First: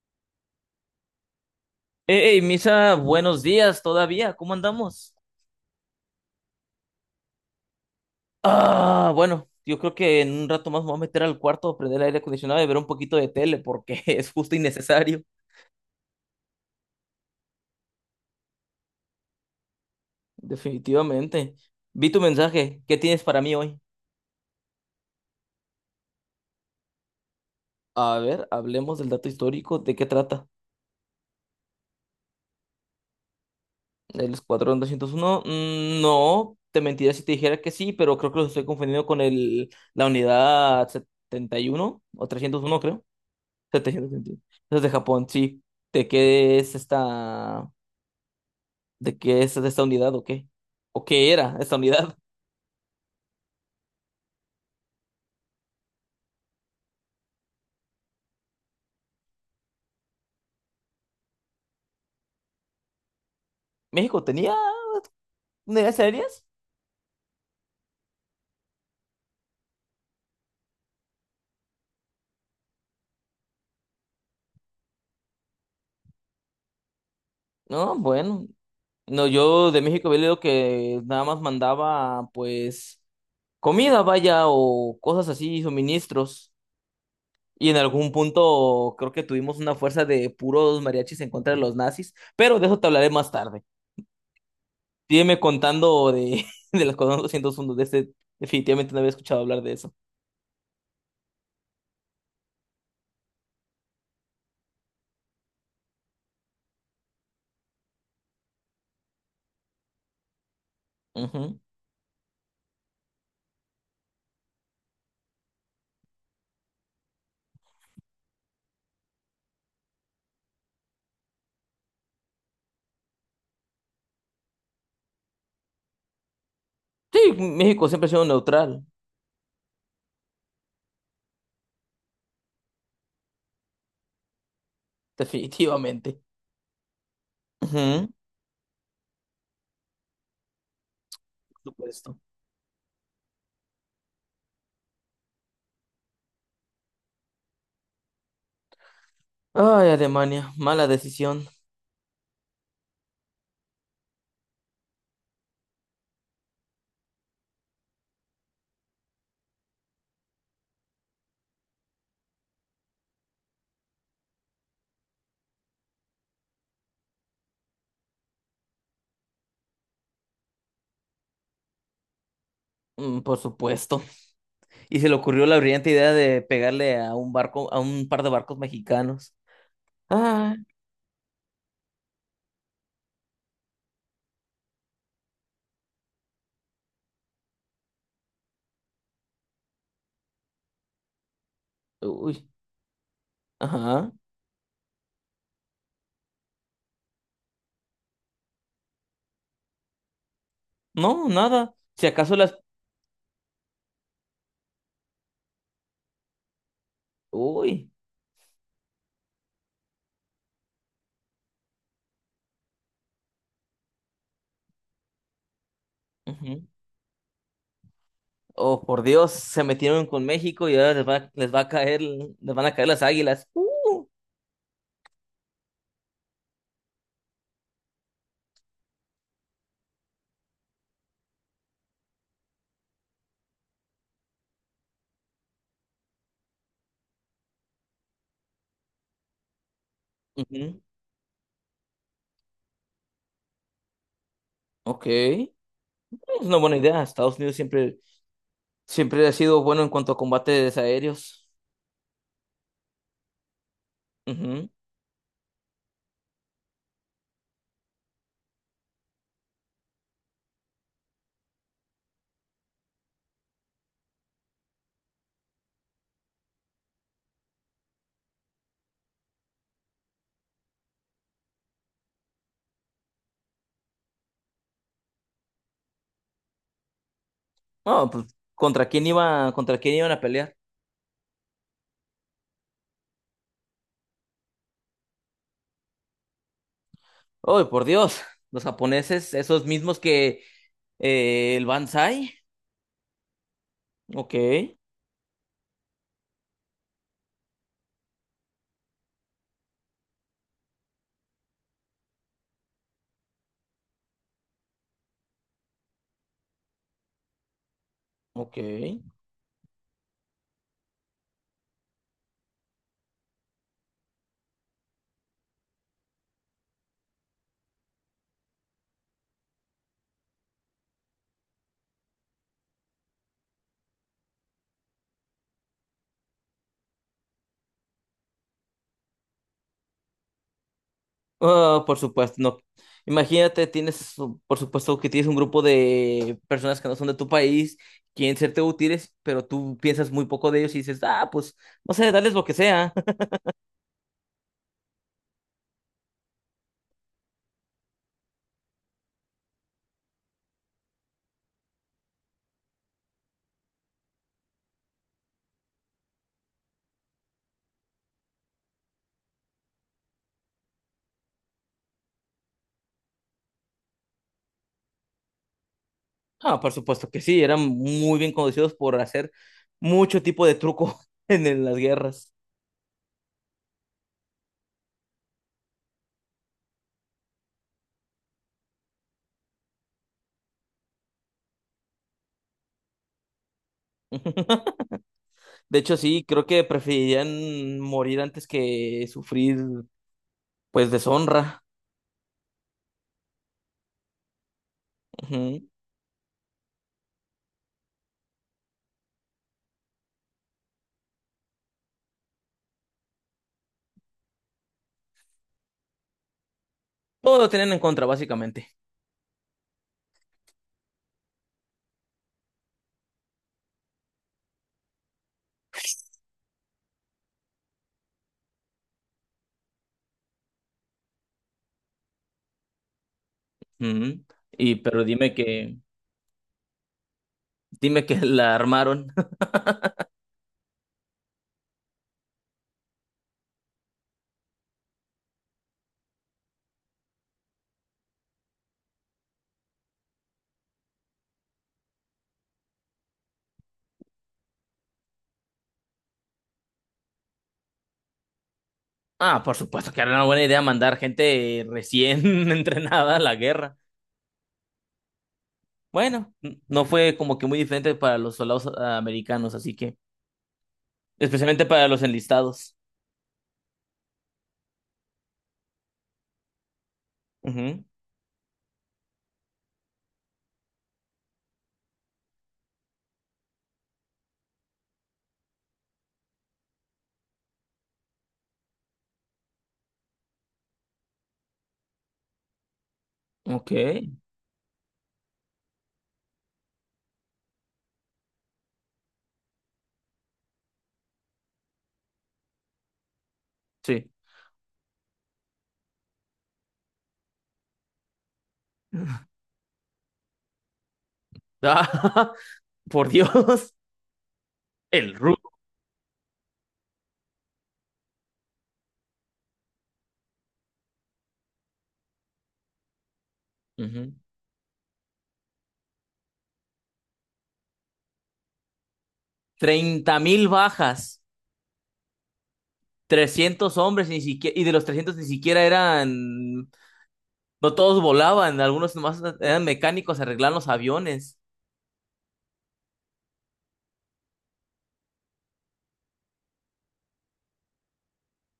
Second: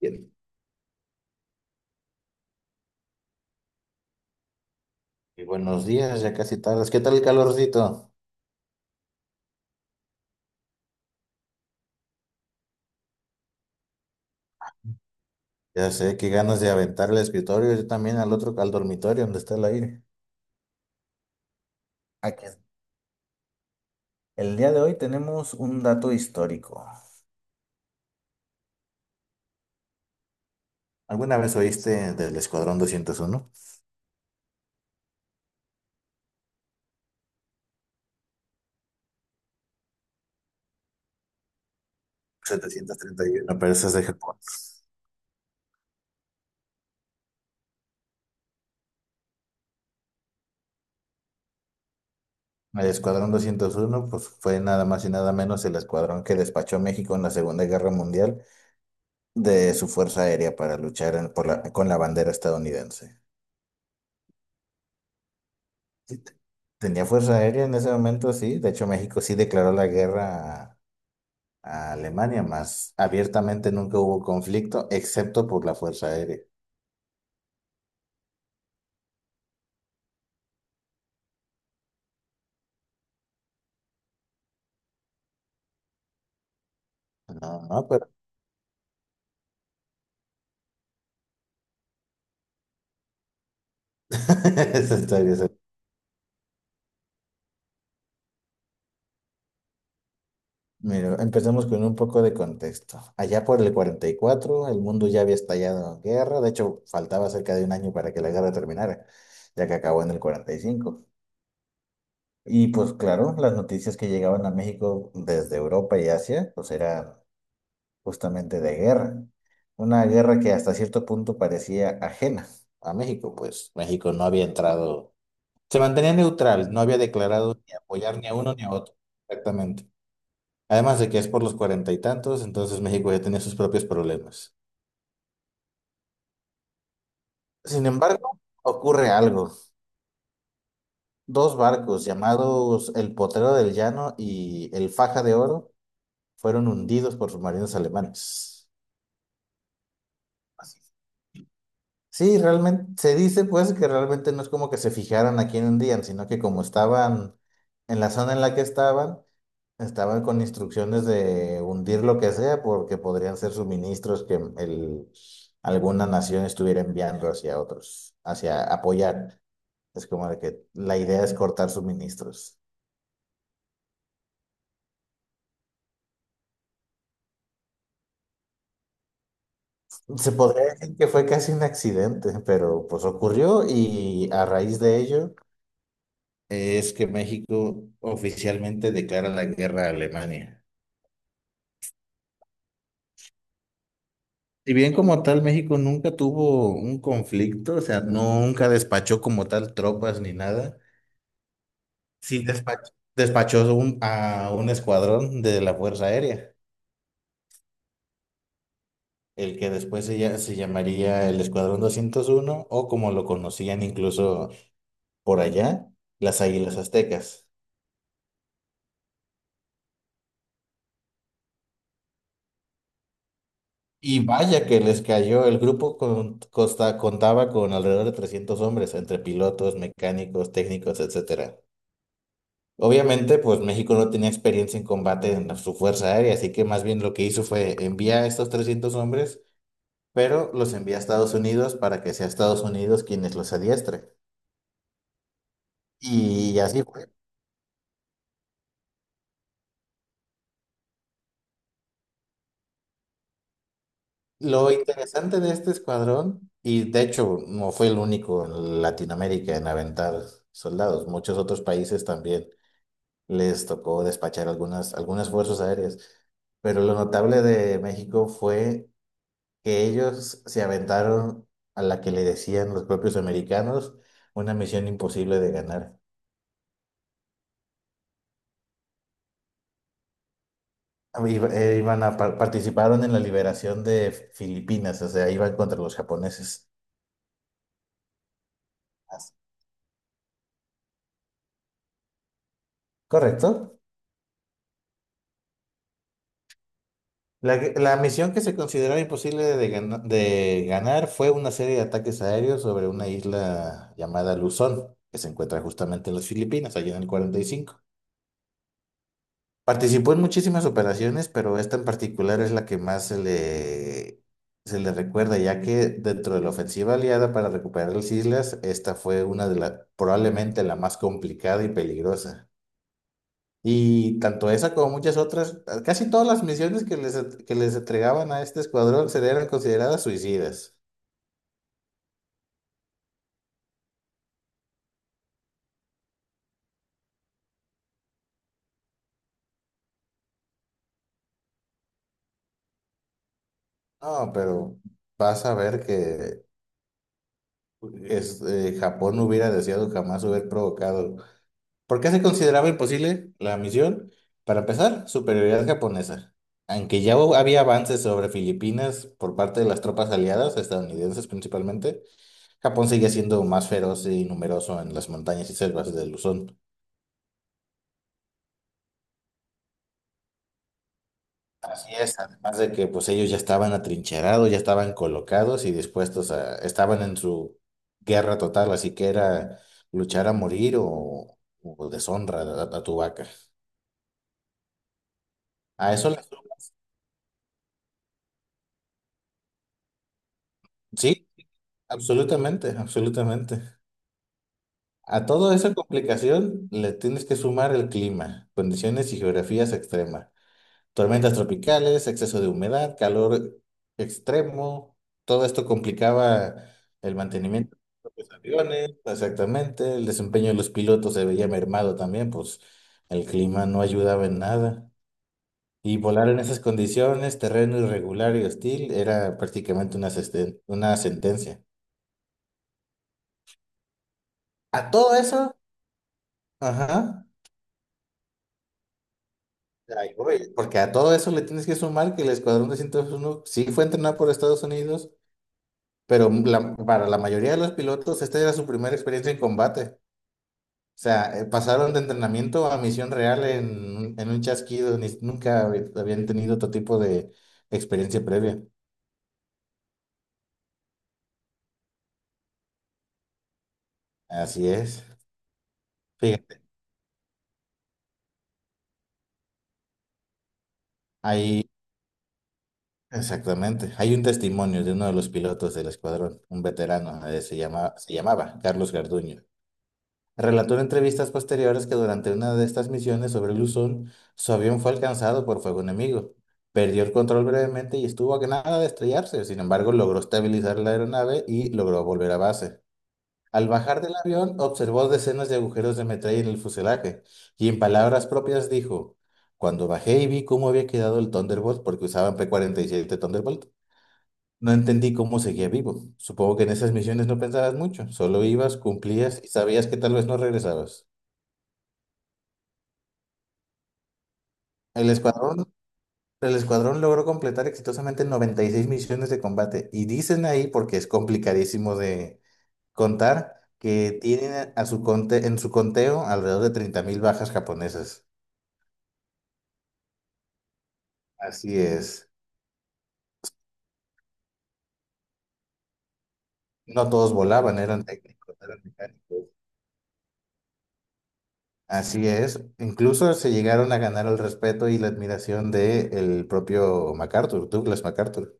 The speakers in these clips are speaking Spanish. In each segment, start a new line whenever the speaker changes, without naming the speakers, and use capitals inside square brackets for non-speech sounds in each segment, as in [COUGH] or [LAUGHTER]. Bien.
Hey, Misa, buenos días todavía, ¿cómo andamos?
Y buenos días, ya casi tardes. ¿Qué tal el calorcito?
Ah, bueno, yo creo que en un rato más me voy a meter al cuarto, prender el aire acondicionado y ver un poquito de tele porque [LAUGHS] es justo y necesario.
Ya sé, qué ganas de aventar el escritorio, yo también al otro, al dormitorio donde está el aire.
Definitivamente. Vi tu
Aquí.
mensaje, ¿qué tienes para mí hoy?
El día de hoy tenemos un dato histórico.
A ver, hablemos del dato histórico, ¿de qué trata?
¿Alguna vez oíste del Escuadrón doscientos uno
¿El Escuadrón 201? Mm, no, te mentiría si te dijera que sí, pero creo que los estoy confundiendo con la unidad 71 o 301,
setecientos
creo.
treinta y uno Pero eso es
Estrategia
de
de sentido.
Japón.
Eso es de Japón, sí. ¿De qué es esta? ¿De qué es esta unidad o qué? ¿O qué era esta unidad?
El Escuadrón 201 pues fue nada más y nada menos el escuadrón que despachó a México en la Segunda Guerra Mundial de su Fuerza Aérea para luchar en- por la- con la bandera estadounidense.
[LAUGHS] ¿México tenía unidades
Sí,
aéreas?
tenía fuerza aérea en ese momento, sí. De hecho, México sí declaró la guerra a Alemania, más abiertamente nunca hubo conflicto, excepto por la fuerza aérea.
No, bueno. No, yo de México había leído que nada más mandaba, pues, comida, vaya, o cosas así, suministros.
No,
Y en
no, pero
algún punto creo que tuvimos una fuerza de puros mariachis en contra de los nazis, pero de eso te hablaré más tarde.
[LAUGHS] eso está bien,
Sígueme
eso-
contando de, [LAUGHS] de las cosas 201 de este, definitivamente no había escuchado hablar de eso.
Mira, empecemos con un poco de contexto. Allá por el 44, el mundo ya había estallado en guerra. De hecho, faltaba cerca de un año para que la guerra terminara, ya que acabó en el 45.
Ujú.
Y cinco. Y pues claro, las noticias que llegaban a México desde Europa y Asia, pues eran justamente de guerra. Una guerra que hasta cierto punto parecía ajena a México, pues México no había entrado, se mantenía neutral, no había
Sí,
declarado ni
México siempre ha
apoyar
sido
ni a uno ni a
neutral.
otro, exactamente. Además de que es por los cuarenta y tantos, entonces México ya tenía sus propios problemas.
[LAUGHS] Definitivamente.
Sin
Ujú.
embargo, ocurre algo. Dos
Por
barcos
supuesto.
llamados el Potrero del Llano y el Faja de Oro fueron hundidos por submarinos alemanes.
Ay, Alemania, mala decisión.
Sí, realmente se dice pues que realmente no es como que se fijaran aquí en un día, sino que como estaban en la zona en la que estaban, estaban con instrucciones de hundir lo que sea porque podrían ser suministros que alguna nación estuviera enviando hacia otros, hacia apoyar. Es como de que la idea es cortar suministros.
Mm, por supuesto. Y se le ocurrió la brillante idea de pegarle a un barco, a un par de barcos mexicanos.
Se
Ah,
podría decir que fue casi un accidente, pero pues ocurrió y a raíz de ello es que México oficialmente declara la guerra a Alemania.
uy, ajá.
Si bien como tal México nunca tuvo un conflicto, o sea, nunca despachó como tal tropas ni nada,
No, nada. Si acaso
sí
las...
despachó a un escuadrón de la Fuerza Aérea,
Uy.
el que después se llamaría el Escuadrón doscientos uno o como lo conocían incluso por allá, las
Ujú.
Águilas Aztecas.
Oh, por Dios, se metieron con México y ahora les va a caer, les van a caer las águilas.
Y vaya que les cayó. El grupo contaba con alrededor de 300 hombres, entre pilotos, mecánicos, técnicos, etcétera. Obviamente, pues México no tenía experiencia en combate en su fuerza aérea, así que más bien lo que hizo fue enviar a estos 300 hombres, pero los
Ujú.
envía a Estados Unidos para que sea Estados Unidos quienes los adiestre.
Ok. Es una
Y
buena
así
idea.
fue.
Estados Unidos siempre, siempre ha sido bueno en cuanto a combates aéreos. Ujú.
Lo interesante de este escuadrón, y de hecho no fue el único en Latinoamérica en aventar soldados, muchos otros países también les tocó despachar algunas fuerzas aéreas. Pero lo notable de México fue que ellos se aventaron a la que le decían los propios americanos una misión imposible de ganar.
No, pues, ¿contra quién iban a pelear?
Participaron en la liberación de Filipinas, o sea, iban contra los japoneses.
¡Oh, por Dios! Los japoneses, esos mismos que el Banzai.
¿Correcto?
Ok,
La misión que se consideraba imposible de ganar fue una serie de ataques aéreos sobre una isla llamada Luzón, que se encuentra justamente en las Filipinas, allá en el cuarenta y cinco.
ok.
Participó en muchísimas operaciones, pero esta en particular es la que más se le recuerda, ya que dentro de la ofensiva aliada para recuperar las islas, esta fue una de las, probablemente la más complicada y peligrosa. Y tanto esa como muchas otras, casi todas las misiones que les entregaban a este escuadrón se eran consideradas suicidas.
Ah, por supuesto, no. Imagínate, tienes, por supuesto que tienes un grupo de personas que no son de tu país, quieren serte útiles, pero tú piensas muy poco de ellos y dices, ah, pues, no sé, dales lo que sea.
No, pero vas a ver que Japón no hubiera deseado jamás haber provocado. ¿Por qué se consideraba imposible la misión? Para empezar, superioridad japonesa. Aunque ya había avances sobre Filipinas por parte de las tropas aliadas, estadounidenses principalmente, Japón seguía siendo más feroz y numeroso en las montañas y selvas de Luzón.
Ah, por supuesto que sí, eran muy bien conocidos por hacer mucho tipo de truco [LAUGHS] en las
Así es,
guerras.
además de que pues ellos ya estaban atrincherados, ya estaban colocados y dispuestos a, estaban en su guerra total, así que era luchar a morir o deshonra a, tu vaca.
[LAUGHS] De
A
hecho,
eso le-
sí, creo que preferirían morir antes que sufrir, pues,
sí,
deshonra.
absolutamente, absolutamente. A toda
Ujú.
esa complicación le tienes que sumar el clima, condiciones y geografías extremas. Tormentas tropicales, exceso de humedad, calor extremo, todo esto complicaba el
Todo lo tenían
mantenimiento
en
de los
contra,
propios
básicamente.
aviones, exactamente, el desempeño de los pilotos se veía mermado también, pues el clima no ayudaba en nada. Y volar en esas condiciones, terreno irregular y hostil, era prácticamente una, una sentencia.
Ujú. Y,
A
pero
todo eso, ajá,
dime que la armaron. [LAUGHS]
ahí voy, porque a todo eso le tienes que sumar que el Escuadrón de 101 sí fue entrenado por Estados Unidos. Pero la- para la mayoría de los pilotos, esta era su primera experiencia en combate. O sea, pasaron de entrenamiento a misión real en, en un chasquido. Ni- nunca hab- Habían tenido otro tipo de experiencia previa.
Ah, por supuesto que era una buena idea mandar gente recién [LAUGHS] entrenada a la guerra.
Así es.
Bueno,
Fíjate,
no fue como que muy diferente para los soldados americanos, así que, especialmente
ahí,
para los enlistados.
exactamente. Hay un testimonio de uno de los pilotos del escuadrón, un veterano, se
Ujú.
llama, se llamaba Carlos Garduño. Relató en entrevistas posteriores que durante una de estas misiones sobre Luzón, su avión fue alcanzado por fuego enemigo. Perdió el control brevemente y estuvo a nada de estrellarse. Sin embargo, logró estabilizar la aeronave y logró volver a base. Al
Ok,
bajar del avión, observó decenas de agujeros de metralla en el fuselaje y en palabras propias dijo, cuando bajé y vi cómo había quedado el Thunderbolt, porque usaban P-47 Thunderbolt,
sí.
no entendí cómo seguía vivo. Supongo que en esas misiones no pensabas mucho, solo ibas, cumplías y sabías que tal vez no regresabas.
Ah, [LAUGHS] por Dios,
El
el rudo.
escuadrón, el escuadrón logró completar exitosamente 96 misiones de combate y dicen ahí, porque es complicadísimo de contar, que
Ujú.
tienen a su en su conteo alrededor de 30,000 bajas japonesas.
30 mil bajas,
Así es.
300 hombres, ni siquiera, y de los trescientos ni siquiera eran,
No todos
no
volaban,
todos
eran técnicos,
volaban,
eran
algunos nomás
mecánicos.
eran mecánicos, arreglaban los aviones.
Así es. Incluso se llegaron a ganar el respeto y la admiración del propio MacArthur, Douglas MacArthur.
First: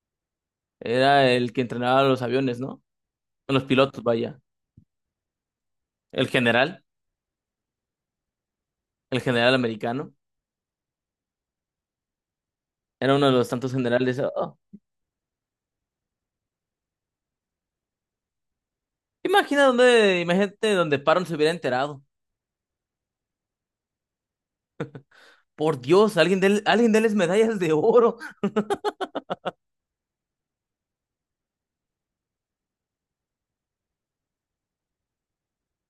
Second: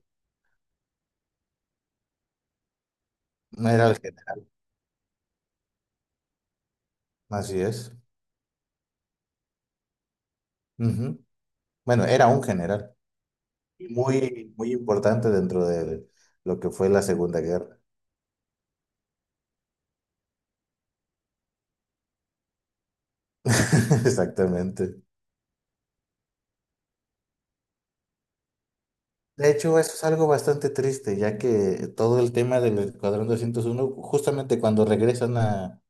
Era el que entrenaba los aviones, ¿no? Los
No era el
pilotos, vaya.
general.
El general,
Así es.
el general americano.
Ujú. Bueno, era un general.
Era uno de los tantos generales.
Muy,
Oh,
muy importante dentro de lo que fue la Segunda Guerra.
imagina dónde, imagínate donde Paron se hubiera enterado.
[LAUGHS] Exactamente.
Por Dios, alguien de, alguien déles medallas de oro.
De hecho, eso es algo bastante triste, ya que todo el tema del Escuadrón doscientos uno justamente cuando regresan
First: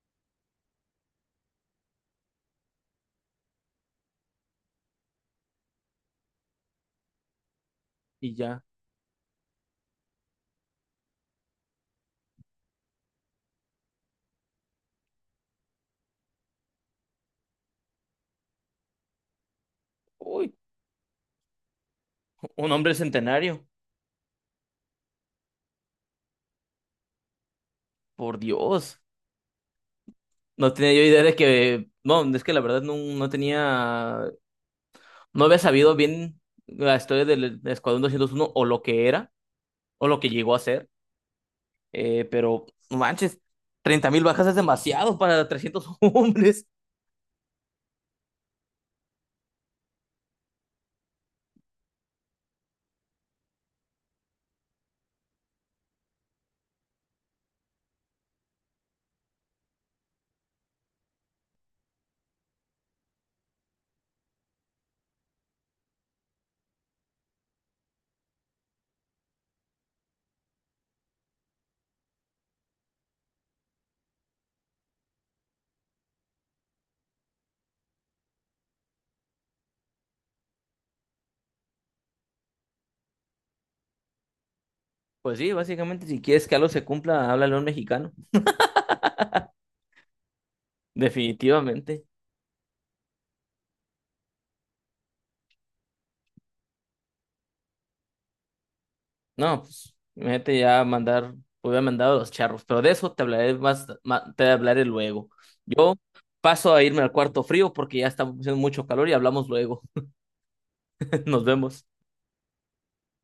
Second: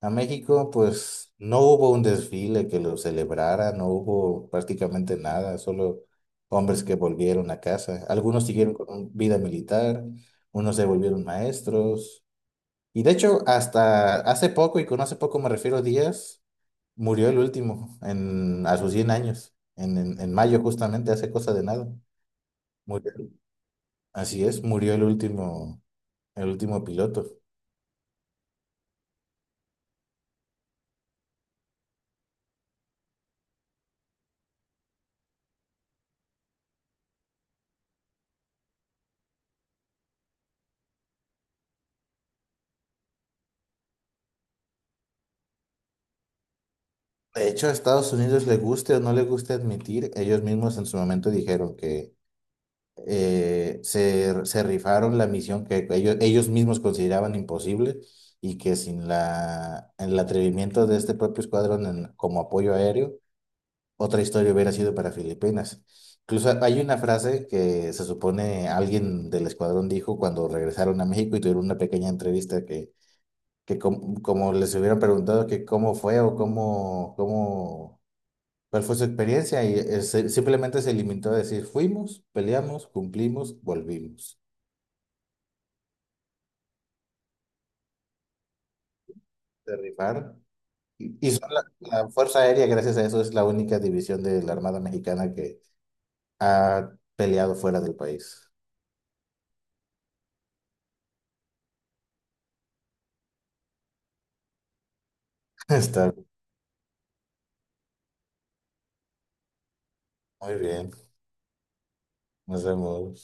a México, pues no hubo un desfile que lo celebrara, no hubo prácticamente nada, solo hombres que volvieron a casa.
Y
Algunos
ya.
siguieron con un- vida militar, unos se volvieron maestros. Y de hecho, hasta hace poco, y con hace poco me refiero a días, murió el último en, a sus 100 años, en, en
Uy.
mayo justamente, hace cosa de nada.
Un hombre
Murió-
centenario,
Así es, murió el último piloto.
por Dios. No tenía yo idea de que, no, es que la verdad no tenía, no había sabido bien la historia del Escuadrón 201 o lo que era, o lo que llegó a ser, pero no manches, 30,000 bajas es demasiado para 300 [LAUGHS] hombres.
De hecho, a Estados Unidos le guste o no le guste admitir, ellos mismos en su momento dijeron que se, se rifaron la misión que ellos mismos consideraban imposible y que sin el atrevimiento de este propio escuadrón como apoyo aéreo otra historia hubiera sido para Filipinas. Incluso hay una frase que se supone alguien del escuadrón dijo cuando regresaron a México y tuvieron una pequeña entrevista que como les hubieran preguntado que cómo fue o cuál fue su experiencia simplemente se limitó a decir fuimos, peleamos, cumplimos, volvimos.
Pues sí, básicamente si quieres que algo se cumpla, háblale a un mexicano,
Se rifaron. Y son la,
definitivamente.
la Fuerza Aérea, gracias a eso, es la única división de la Armada Mexicana que ha peleado fuera del país.
No, pues, imagínate ya mandar, pues, hubiera mandado a los charros, pero de eso te hablaré te hablaré luego.
[LAUGHS]
Yo
Está
paso a irme al cuarto frío porque ya está haciendo mucho calor y hablamos luego.
muy bien.
[LAUGHS] Nos vemos.
Nos vemos.